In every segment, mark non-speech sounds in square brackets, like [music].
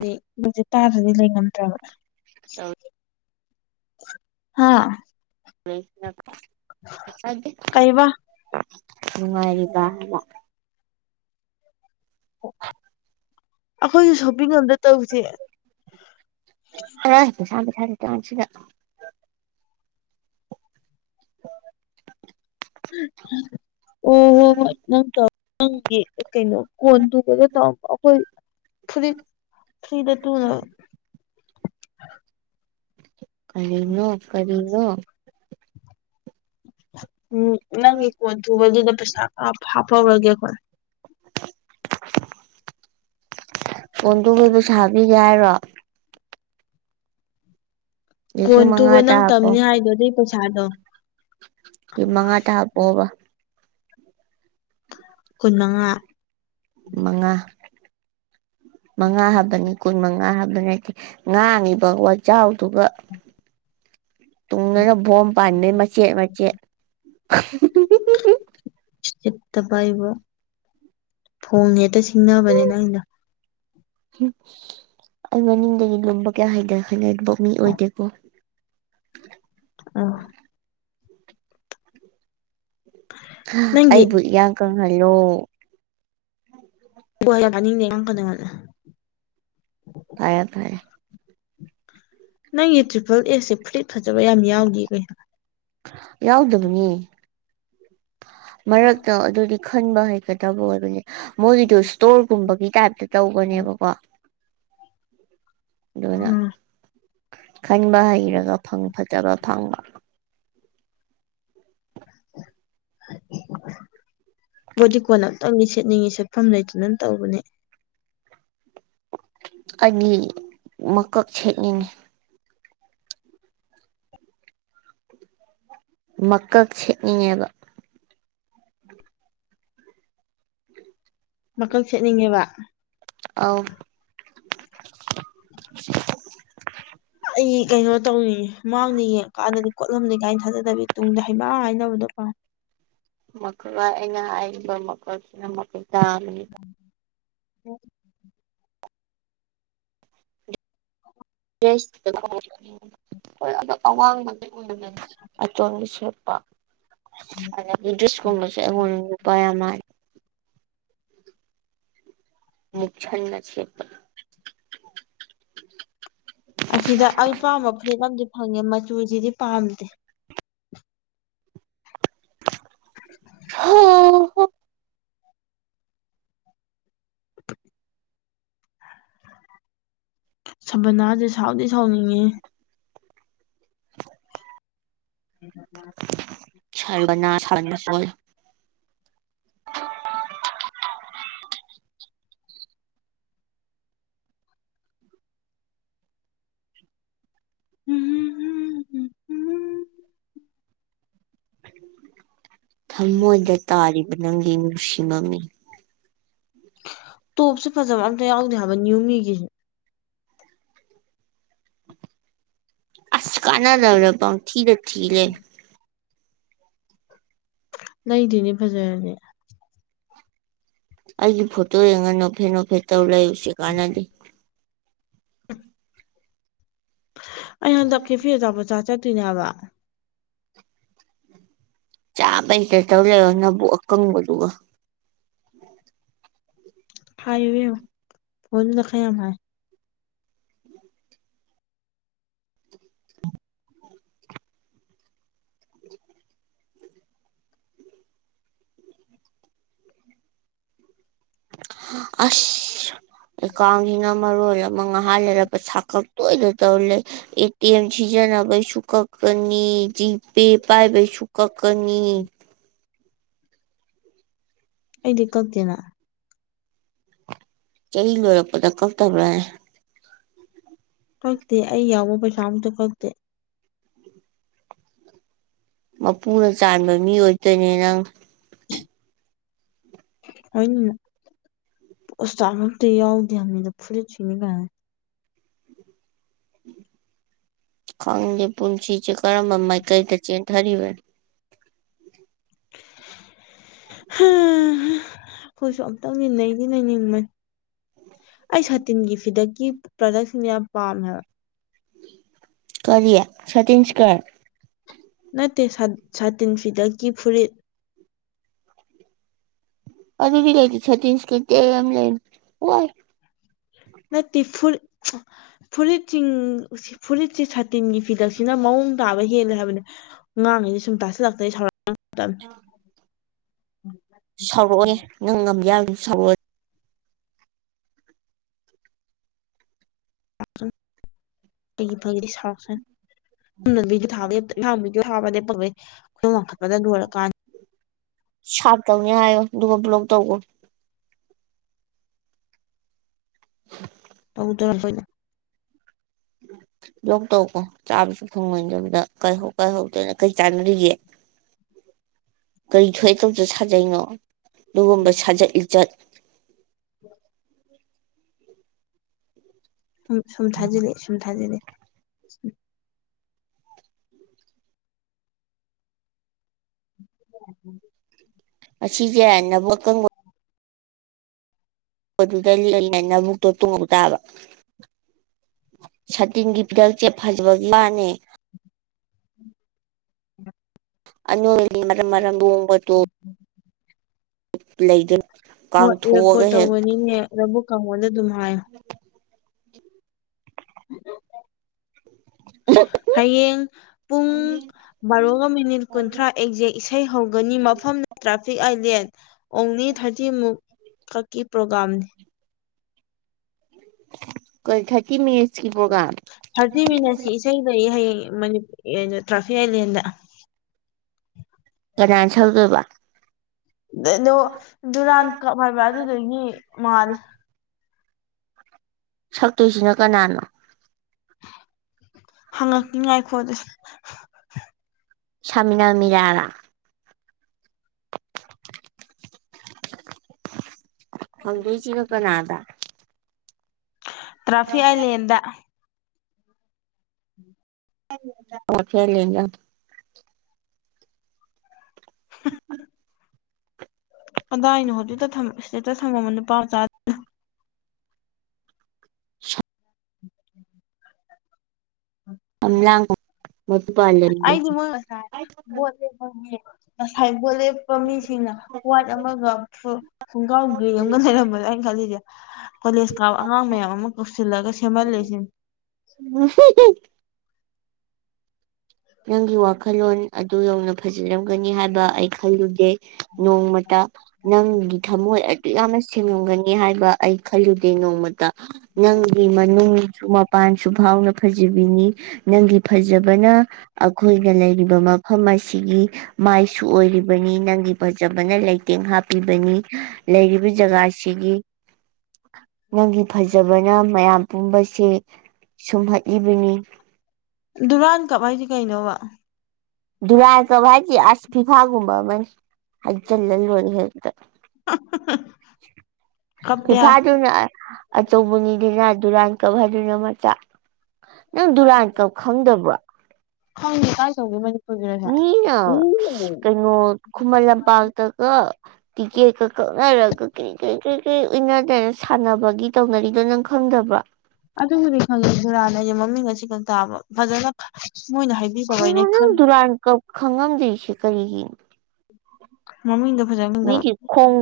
ꯅꯤ ꯃꯣꯢꯖꯨ ꯇꯥꯗ꯭ꯔꯗꯤ ꯂꯩꯉꯝꯗ꯭ꯔꯕ ꯍꯥꯥ ꯀꯩꯕ [unintelligible] ꯅꯨꯡꯉꯥꯏꯔꯤꯕ ꯍꯥꯢꯕ ꯑꯈꯣꯏꯁꯨ ꯁꯣꯞꯄꯤꯡ ꯑꯝꯇ ꯇꯧꯁꯦ ꯍꯣ ꯄꯩꯁꯥꯅ ꯄꯩꯁꯥ ꯂꯩꯇ꯭ꯔꯀꯥꯟꯁꯤꯗ [inaudible] [inaudible] ꯑꯣ ꯍꯣ ꯍꯣꯏ ꯅꯪ ꯇꯧ ꯅꯪꯒꯤ ꯀꯩꯅꯣ ꯀꯣꯟꯗꯨꯒ ꯇꯧꯔꯝꯕ ꯑꯩꯈꯣꯏ ꯐꯨꯔꯤꯠ ꯐ꯭ꯔꯤꯗ ꯇꯨꯅꯕ ꯀꯔꯤꯅꯣ ꯀꯔꯤꯅꯣ ꯎꯝ ꯅꯪꯒꯤ ꯀꯣꯟ ꯊꯨꯕꯗꯨꯗ ꯄꯩꯁꯥ ꯍꯥꯞ ꯍꯥꯞꯍꯧꯔꯒꯦ ꯈꯣꯢ ꯀꯣꯟ ꯇꯨꯕꯩ ꯄꯩꯁꯥ ꯄꯤꯒꯦ ꯍꯥꯏꯔꯣ ꯀꯣꯟ ꯂꯤꯁꯤꯡ ꯃꯉꯥ ꯇꯨꯕ ꯇ ꯅꯪ ꯍꯥꯞꯄꯣ ꯇꯝꯅꯤ ꯍꯥꯏꯗꯣ ꯑꯗꯨꯏ ꯄꯩꯁꯥꯗꯣ ꯃꯉꯥꯇ ꯍꯥꯞꯄꯣꯕ ꯀꯨꯟ ꯃꯉꯥ ꯃꯉꯥ ꯃꯉꯥ ꯍꯥꯕꯅꯤ ꯀꯨꯟ ꯃꯉꯥ ꯍꯥꯕ ꯅꯠꯗꯦ ꯉꯥꯡꯉꯤꯕ ꯋꯥꯖꯥꯎꯗꯨꯒ ꯇꯨꯡꯗꯅ ꯚꯣꯝ ꯄꯥꯟꯕꯩ ꯃꯆꯦꯠ ꯃꯆꯦꯠ ꯆꯠꯇ ꯄꯥꯏꯕ ꯐꯣꯡꯅ ꯍꯦꯛꯇ ꯁꯤꯡꯅꯕꯅꯤ ꯅꯡꯒꯤꯗꯨ ꯎꯝ ꯑꯩ ꯃꯅꯤꯡꯗꯒꯤ ꯂꯨꯝꯕ ꯀꯌꯥ ꯍꯩꯗꯅꯦ ꯍꯩꯅꯕ ꯃꯤ ꯑꯣꯏꯗꯦꯀꯣ ꯑꯥ ꯅꯪꯒꯤ ꯑꯩꯕꯨ ꯏꯌꯥꯡ ꯀꯪꯍꯜꯂꯣ ꯍ ꯌꯥꯅꯤꯡꯗꯦꯉꯥꯡ ꯀꯗꯅ ꯉꯜꯂꯦ ꯇ ꯇꯥꯏꯌꯦ ꯅꯪꯒꯤ ꯇ꯭ꯔꯤꯄꯜ ꯑꯦꯁꯦ ꯐꯨꯂꯤꯠ ꯐꯖꯕ ꯌꯥꯝ ꯌꯥꯎꯗꯦ ꯀꯩꯅꯩꯅꯣ ꯌꯥꯎꯗꯗꯨꯅꯤ ꯃꯔꯛꯇ ꯑꯗꯨꯗꯤ ꯈꯟꯕ ꯍꯩꯒꯗꯕ ꯑꯣꯏꯅꯦ ꯃꯣꯏꯒꯤꯗꯣ ꯏꯁꯇꯣꯔꯒꯨꯝꯕꯒꯤ ꯇꯥꯏꯞꯇ ꯇꯧꯕꯅꯦꯕꯀꯣ ꯑꯗꯨꯅ ꯎꯝ ꯈꯟꯕ ꯍꯩꯔꯒ ꯐꯪ ꯐꯖꯕ ꯐꯪꯕ ꯕꯣꯗꯤ ꯀꯣꯟ ꯑꯃꯇꯪꯗꯤ ꯁꯦꯠꯅꯤꯡꯉꯤ ꯁꯦꯠꯐꯝ ꯂꯩꯇꯅꯅ ꯇꯧꯕꯅꯦ ꯑꯅꯤ ꯃꯀꯛ ꯁꯦꯠꯅꯤꯡꯉꯤ ꯃꯀꯛ ꯁꯦꯠꯅꯤꯡꯉꯦꯗ ꯃꯀꯜ ꯁꯦꯠꯅꯤꯡꯉꯦꯕ ꯑ ꯑꯩ ꯀꯩꯅꯣ ꯇꯧꯅꯤ ꯃꯥꯡꯅꯤ ꯌꯦꯡꯉꯀꯥꯟꯗꯗꯤ ꯀꯣꯠꯂꯝꯅꯤ ꯀꯥꯏꯅ ꯊꯥꯖꯗꯕꯤ ꯇꯨꯡꯗ ꯍꯩꯕ ꯍꯥꯏꯅꯕꯗꯣꯀꯣ ꯃꯈꯜ ꯑꯩꯅ ꯍꯥꯏꯔꯤꯕ ꯃꯈꯜꯁꯤꯅ ꯃꯈꯣꯏ ꯇꯥꯃꯤ ꯍ ꯍꯣꯏ ꯑꯣ ꯑꯋꯥꯡꯕꯗ ꯎꯝ ꯑ ꯆ ꯁꯦꯄ ꯏꯦꯁ ꯀꯁꯣꯏ ꯑꯃꯥꯏ ꯅꯨꯛꯁꯥꯟ ꯅꯁꯤ ꯑꯁꯤꯗ ꯑꯩ ꯄꯥꯝꯕ ꯐꯨꯔꯤꯠ ꯑꯃꯗꯤ ꯐꯪꯉꯦ ꯃꯆꯨꯁꯤꯗꯤ ꯄꯥꯝꯗꯦ ꯍ ꯁꯕꯅꯥꯁꯦ ꯁꯥꯎꯗꯤ ꯁꯥꯎꯅꯤꯡꯉꯤ ꯎꯝ ꯁꯕ ꯅꯥ ꯁꯥꯕꯅꯁꯨꯣꯏ ꯎꯝ ꯊꯃꯣꯏꯗ ꯇꯥꯔꯤꯕ ꯅꯪꯒꯤ ꯅꯨꯡꯁꯤꯃꯛꯅꯤ ꯇꯣꯞꯁꯦ ꯐꯖꯕ ꯑꯝꯇ ꯌꯥꯎꯗꯦ ꯍꯥꯏꯕ ꯅꯅꯤꯌꯨꯃꯤꯒꯤꯁꯦ ꯑꯁ ꯀꯅꯥꯗꯕꯔꯕꯥꯎ ꯊꯤꯔ ꯊꯤꯂꯦ ꯂꯩꯗꯤꯅꯦ ꯐꯖꯔꯅꯤ ꯑꯩꯒꯤ ꯐꯣꯇꯣ ꯌꯦꯡꯉ ꯅꯣꯞꯐꯦ ꯅꯣꯐꯦ ꯇꯧ ꯂꯩꯎꯁꯤ ꯀꯥꯟꯅꯗꯦ ꯑꯩ ꯍꯟꯗꯛꯀꯤꯦ ꯐꯤꯖꯄꯆꯥ ꯆꯠꯇꯣꯏꯅꯦꯕ ꯆꯥꯕ ꯍꯩꯛꯇ ꯇꯧ ꯂꯩꯣ ꯅꯕꯨ ꯑꯀꯪꯕꯗꯨꯒ ꯍꯥꯏꯋꯦ ꯐꯣꯗ ꯈꯩ ꯑꯃꯥꯏ [inaudible] ꯑꯁ ꯀ ꯍꯤꯡ ꯉ ꯃꯔꯨ ꯑꯣꯏꯔ ꯃ ꯉ ꯍꯥꯜꯂꯦꯔ ꯄ ꯊ ꯀ ꯇꯣꯏꯗ ꯇꯧꯔ ꯂꯩꯦ ꯇ ꯑꯦꯝ ꯁꯤꯖꯤꯟꯅꯕꯁꯨ ꯀꯛꯀꯅꯤ ꯖꯤꯄꯦ ꯄꯥꯏꯕꯩꯁꯨ ꯀꯛꯀꯅꯤ ꯑꯩꯗꯤ ꯀꯅ ꯆꯍꯤ ꯂꯣꯏꯔꯛꯄꯗ ꯀꯛꯇꯕ꯭ꯔꯥ ꯍꯥꯏ ꯀꯛꯇꯦ ꯑꯩ ꯌꯥꯎꯕ ꯄꯩꯁꯥ ꯑꯝꯇ ꯀꯛꯇꯦ ꯃꯄꯨꯅ ꯆ ꯃꯤ ꯑꯣꯏꯗꯣꯏꯅꯦ ꯅꯪ ꯍꯅꯤꯅ ꯄꯣꯁꯇꯥꯃꯛꯇ ꯌꯥꯎꯗꯦ ꯌꯥꯝꯅꯤꯗ ꯐꯨꯔꯤꯠ ꯊꯅꯤ ꯀꯥꯏ ꯈꯪꯗꯦ ꯄꯨꯟꯁꯤꯁꯦ ꯀꯔꯝꯕ ꯃꯥꯏꯀꯩꯗ ꯆꯦꯟꯊꯔꯤꯕꯅꯣ ꯑꯩꯈꯣꯏꯁꯨ ꯑꯝꯇꯪ ꯟꯅꯩꯗꯤ ꯂꯩꯅꯤꯡꯕꯅꯤ ꯑꯩ ꯁꯥꯇꯤꯟꯒꯤ ꯐꯤꯗꯛꯀꯤ ꯄ꯭ꯔꯗꯛꯁꯤꯡꯅ ꯌꯥꯝ ꯄꯥꯝꯃꯦꯕ ꯀꯔꯤꯂꯤꯌꯥ ꯁꯇꯤꯁꯒꯔ ꯅꯠꯇꯦ ꯁꯥꯇꯤꯟ ꯐꯤꯗꯛꯀꯤ ꯐꯨꯔꯤꯠ ꯑꯗꯨꯕꯤ ꯂꯩꯩꯗꯤ ꯇꯤꯟꯁꯀ ꯇ ꯌꯥꯝ ꯂꯩ ꯋꯥ ꯅ ꯇꯤꯐꯨꯔ ꯐꯨꯔꯤꯠꯁꯤꯡ ꯐꯨꯔꯤꯠꯁꯤ ꯁꯥꯇꯤꯟꯒꯤ ꯐꯤꯗꯛꯁꯤꯅ ꯃꯑꯣꯡ ꯇꯥꯕ ꯍꯦꯜꯂꯦ ꯍꯥꯏꯕꯅꯦ ꯉꯥꯡꯉꯤꯁꯦ ꯁꯨꯝ ꯇꯥꯁꯤꯜꯂꯛꯇ ꯑꯩ ꯁꯥꯎꯔ [inaudible] ꯁꯧꯔꯛꯑꯣꯑꯦ ꯅꯪ ꯉꯝ ꯌꯥꯕꯗꯤ ꯁꯧꯔꯛꯑꯣ ꯑꯩꯒꯤ ꯐꯗꯤ ꯁꯥꯎꯔꯛꯆꯥꯅꯤ꯫ ꯃꯤꯗꯤ ꯊ ꯂꯍꯥꯡ ꯃꯤꯁꯨꯣ ꯍꯥꯕ ꯂꯦꯞꯄꯩ ꯑꯩꯈ ꯋꯥꯡꯈꯠꯄꯗ ꯂꯣꯏꯔꯀꯥꯟ ꯁꯄ ꯇꯧꯅꯦ ꯍꯥꯏꯌꯣ ꯑꯗꯨꯒꯣ ꯕ꯭ꯂꯣꯛ ꯇꯧ [unintelligible] ꯂꯣꯛ ꯇꯧꯀꯣ ꯆꯥꯕꯁꯨ ꯐꯪꯉꯣꯏꯗꯕꯗ ꯀꯥꯏ ꯀꯥꯏꯍꯧꯗꯣꯏꯅ ꯀꯩ ꯆꯥꯟꯅꯔꯤꯒꯦ꯫ [inaudible] ꯀꯔꯤ ꯊꯣꯛꯑꯦ ꯇꯧꯗ ꯁꯥꯖꯩꯩꯅꯣ ꯑꯗꯨꯒꯨꯝꯕ ꯁꯥꯖꯠ ꯂꯤꯆꯠ [inaudible] ꯁ ꯁꯨꯝ ꯊꯥꯖꯤꯂꯦ ꯁꯨꯝ ꯊꯥꯖꯤꯂꯛꯑꯥ [inaudible] ꯑꯁꯤꯁꯦ ꯅꯕꯪꯛ ꯑꯗꯨꯗ ꯂꯩꯂꯅ ꯑꯃꯨꯛꯇꯣ ꯇꯣꯡꯕ ꯇꯥꯕ ꯁꯇꯤꯟꯒꯤ ꯐꯤꯗꯛꯁꯦ ꯐꯖꯕꯒꯤ ꯋꯥꯅꯦ꯫ ꯑꯅꯣ ꯃꯔꯝ ꯃꯔꯝꯕꯗꯨ [inaudible] ꯂꯩꯗ ꯍꯣꯏ ꯔꯦꯀꯣꯔꯠ ꯇꯧꯕꯅꯤꯅꯦ ꯑꯗꯨꯕꯨ ꯀꯉꯣꯟꯗ ꯑꯗꯨꯝ ꯍꯥꯏꯌꯣ꯫ [inaudible] [inaudible] [unintelligible] ꯍꯌꯦꯡ ꯄꯨꯡ ꯃꯔꯕꯥꯣꯒ ꯃꯤꯅꯤꯠ ꯀꯨꯟꯊ꯭ꯔꯥ ꯑꯦꯛꯖꯦꯛ ꯏꯁꯩ ꯍꯧꯒꯅꯤ ꯃꯐꯝ ꯇ꯭ꯔꯥꯐꯤꯛ ꯑꯥꯏꯂꯦꯟ꯫ ꯑꯣꯡꯂꯤ ꯊꯥꯔꯇꯤ ꯃꯨꯛ ꯀꯛꯀꯤ ꯄ꯭ꯔꯣꯒꯥꯝꯅꯤ꯫ ꯀ ꯊꯀꯤꯃꯤ ꯏꯁꯀꯤꯈꯤꯕ꯭ꯔꯒꯝ ꯊꯥꯔꯇꯤ ꯃꯤꯅꯠꯁꯤ ꯏꯁꯩ ꯂꯩꯌꯦ ꯍꯌꯦꯡ ꯇ꯭ꯔꯥꯐꯤꯛ ꯑꯥꯏꯂꯦꯟꯗ ꯀꯅꯥꯁꯧꯒꯣꯏꯕ ꯑ ꯑꯗꯣ ꯗꯨꯔꯥꯟ ꯀꯞ ꯍꯥꯏꯕ ꯑꯗꯨꯗꯒꯤ ꯃꯥꯜꯂꯦ꯫ ꯁꯛꯇꯣꯏꯁꯤꯅ ꯀꯅꯥꯅꯣ ꯍꯪꯉꯛꯅꯤꯉꯥꯏꯈꯣ ꯑꯗꯨꯁ ꯁꯃꯤꯅꯥ ꯃꯤꯔꯥꯂ ꯍꯪꯗꯣꯏꯁꯤ ꯀꯅꯗꯥ ꯇꯥꯔꯒꯤꯛ ꯑꯥꯏꯂꯦꯟꯗ [unintelligible] ꯑꯗꯥ ꯑꯩꯅ ꯍꯧꯖꯤꯛꯇ ꯏꯁꯇꯦꯠꯇ ꯊꯝꯃꯝꯕ ꯅꯨꯄꯥ ꯃꯆꯥ ꯁꯝꯂꯥꯡ ꯃꯣꯇꯨꯄꯥꯜ ꯑꯩꯗꯤ ꯂꯩꯃꯤꯟꯅꯁꯤ ꯃꯣꯏ ꯉꯥꯁꯥꯌ ꯕꯣꯇ ꯂꯦꯞꯞ ꯃꯤꯒꯤ꯫ ꯉꯑꯁꯥꯏ ꯕꯣꯇꯂꯦꯞ ꯆꯠꯄ ꯃꯤꯁꯤꯡꯅ ꯍ꯭ꯋꯥꯏꯠ ꯑꯃꯒ ꯈꯣꯡꯒꯥꯎ ꯒ꯭ꯔꯤ ꯑꯃꯒ ꯂꯩꯔꯝꯕꯗ ꯑꯩꯅꯅ ꯈꯜꯂꯤꯁꯦ꯫ ꯀꯣꯂꯦꯖ ꯀꯥꯎꯕ ꯑꯉꯥꯡ ꯃꯌꯥꯝ ꯑꯃ ꯀꯧꯁꯤꯜꯂꯒ ꯁꯦꯝꯍꯜꯂꯦꯁꯤꯅꯤ꯫ [unintelligible] ꯅꯪꯒꯤ ꯋꯥꯈꯜꯂꯣꯟ ꯑꯗꯨ ꯌꯧꯅ ꯐꯖꯂꯝꯒꯅꯤ ꯍꯥꯏꯕ ꯑꯩ ꯈꯜꯂꯨꯗꯦ꯫ ꯅꯣꯡꯃꯇꯥ ꯅꯪꯒꯤ ꯊꯃꯣꯏ ꯑꯗꯨ ꯌꯥꯝꯅ ꯁꯦꯡꯂꯝꯝꯒꯅꯤ ꯍꯥꯏꯕ ꯑꯩ ꯈꯜꯂꯨꯗꯦ ꯅꯣꯡꯃꯇ ꯅꯪꯒꯤ ꯃꯅꯨꯡꯁꯨ ꯃꯄꯥꯟꯁꯨ ꯐꯥꯎꯅ ꯐꯖꯕꯤꯅꯤ꯫ ꯅꯪꯒꯤ ꯐꯖꯕꯅ ꯑꯩꯈꯣꯏꯅ ꯂꯩꯔꯤꯕ ꯃꯐꯝ ꯑꯁꯤꯒꯤ ꯃꯥꯏꯁꯨ ꯑꯣꯏꯔꯤꯕꯅꯤ ꯅꯪꯒꯤ ꯐꯖꯕꯅ ꯂꯩꯇꯦꯡ ꯍꯥꯞꯄꯤꯕꯅꯤ꯫ ꯂꯩꯔꯤꯕ ꯖꯒꯥꯁꯤꯒꯤ ꯅꯪꯒꯤ ꯐꯖꯕꯅ ꯃꯌꯥꯝ ꯄꯨꯝꯕꯁꯦ ꯁꯨꯝꯍꯠꯂꯤꯕꯅꯤ꯫ ꯗꯨꯔꯥꯟ ꯀꯞ ꯍꯥꯏꯁꯦ ꯀꯩꯅꯣꯕ ꯗꯨꯔꯀ ꯍꯥꯏ ꯑꯁ ꯐꯤꯐꯥꯒꯨꯝꯕ ꯃꯖꯜ ꯂꯣ ꯍꯛꯇ ꯐ ꯀꯞꯇꯦ ꯍꯥꯏ ꯐꯖꯅ ꯑꯆꯧꯕꯅꯤꯗꯨꯅ ꯗꯨꯔꯥꯟ ꯀꯞ ꯍꯥꯏꯗꯨꯅ ꯃꯆꯥ ꯅꯪ ꯗꯨꯔꯥꯟ ꯀꯞ ꯈꯪꯗꯕ꯭ꯔꯣ ꯍꯪꯦ ꯀꯥꯖꯧꯒꯦ ꯃ ꯃꯤ ꯀꯩꯅꯩꯅꯣ ꯈꯨꯨꯃꯔ ꯂ ꯄꯥꯥꯛꯇ ꯀ ꯇꯤꯛꯀꯦꯠꯀ ꯀꯛꯅꯔꯒ ꯀꯔꯤ ꯀꯔꯤ ꯀꯔꯤ ꯀꯔꯤ ꯎꯟꯅꯗꯦꯅ ꯁꯥꯟꯅꯕꯒꯤ ꯇꯧꯅꯔꯤꯗꯣ ꯅꯪ ꯈꯪꯗꯕ꯭ꯔꯥ ꯑꯗꯨꯕꯨꯗꯤ ꯈꯪꯉꯦ ꯁꯨꯔꯥꯅ ꯑꯩꯌꯦ ꯃꯃꯤꯡ ꯑꯁꯤ ꯈ ꯇꯥꯕ ꯐꯖꯅ ꯃꯣꯏꯅ ꯍꯥꯏ ꯀꯩꯅꯣ ꯅꯪ ꯗꯨꯔꯥꯟ ꯈꯪꯉꯝꯗ꯭ꯔꯤꯁꯦ ꯀꯔꯤꯒꯤꯅꯣ ꯃꯃꯤꯗ ꯐꯖꯪ ꯅꯒꯤ ꯈꯣꯡ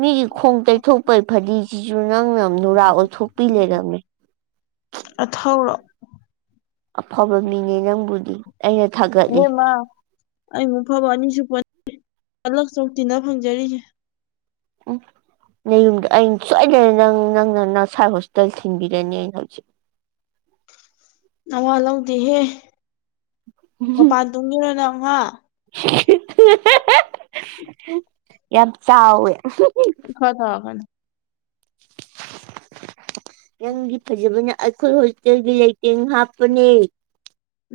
ꯃꯤꯒꯤ ꯈꯣꯡ ꯇꯩꯊꯣꯛꯄꯩ ꯐꯗꯤꯁꯤꯁꯨ ꯅꯪꯅ ꯅꯨꯔꯥ ꯑꯣꯏꯊꯣꯛꯄꯤ ꯂꯩꯔꯝꯃꯤ ꯑꯊꯧꯊꯧꯔꯛ ꯑꯐꯕ ꯃꯤꯅꯦ ꯅꯪꯕꯨꯗꯤ ꯑꯩꯅ ꯊꯥꯒꯠꯂꯤ ꯏꯦꯝꯃ ꯑꯩꯃꯨꯛ ꯐꯕ ꯑꯅꯤꯁꯨꯄꯂ ꯁꯣꯛ ꯇꯤꯟꯅ ꯐꯪꯖꯔꯤꯁꯦ ꯎꯝ ꯅ ꯌꯨꯝꯗ ꯑꯩꯅ ꯁꯣꯏꯗꯅ ꯅꯪ ꯅꯪꯅ ꯅꯁꯥꯏ ꯍꯣꯁꯄꯤꯇꯥꯜ ꯊꯤꯟꯕꯤꯔꯅꯤ ꯑ ꯍꯧꯖꯤꯛ ꯅꯋꯥ ꯂꯧꯗꯦꯍꯦ ꯃꯄꯥꯟ ꯇꯨꯡꯉꯔꯣ ꯅ ꯑꯃ ꯌꯥꯝ ꯆꯥꯎꯋꯦ ꯈ ꯊ ꯈꯅ ꯈꯤꯇꯪꯗꯤ ꯐꯖꯕꯅꯦ ꯑꯩꯈꯣꯏ ꯍꯣꯁꯇꯦꯜꯒꯤ ꯂꯩꯇꯦꯡ ꯍꯥꯞꯄꯅꯦ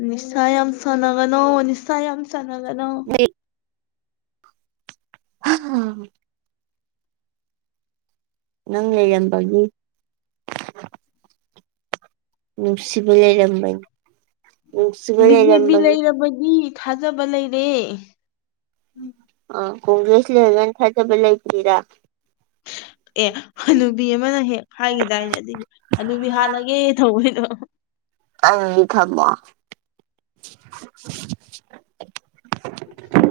ꯅꯤꯁꯥ ꯌꯥꯝ ꯁꯅꯒꯅꯣ ꯅꯤꯁꯥ ꯌꯥꯝ ꯁꯅꯒꯅꯣ ꯍ ꯎꯝ ꯅꯪ ꯍꯦꯒꯟꯕꯒꯤ ꯅꯨꯡꯁꯤꯕ ꯂꯩꯔꯝꯕꯅꯤ ꯅꯨꯡꯁꯤꯕ ꯕꯤꯖꯦ ꯄꯤ ꯂꯩꯔꯝꯕꯒꯤ ꯂꯩꯔꯕꯒꯤ ꯊꯥꯖꯕ ꯂꯩꯔꯦ ꯑ ꯀꯣꯡꯒ꯭ꯔꯦꯁ ꯂ ꯍꯒꯟ ꯍꯥꯏꯖꯕꯂ ꯏꯇꯔꯥ ꯑꯦ ꯍꯅꯨꯕꯤ ꯑꯃꯅ ꯍꯦꯛ ꯍꯥꯏꯈꯤꯗꯥꯏꯅꯦ ꯑꯗꯨꯏꯗꯤ ꯑꯗꯨꯗꯤ ꯍꯥꯜꯂꯒꯦ ꯊꯑꯣꯣꯏꯗꯣ ꯑ ꯊꯃ ꯎ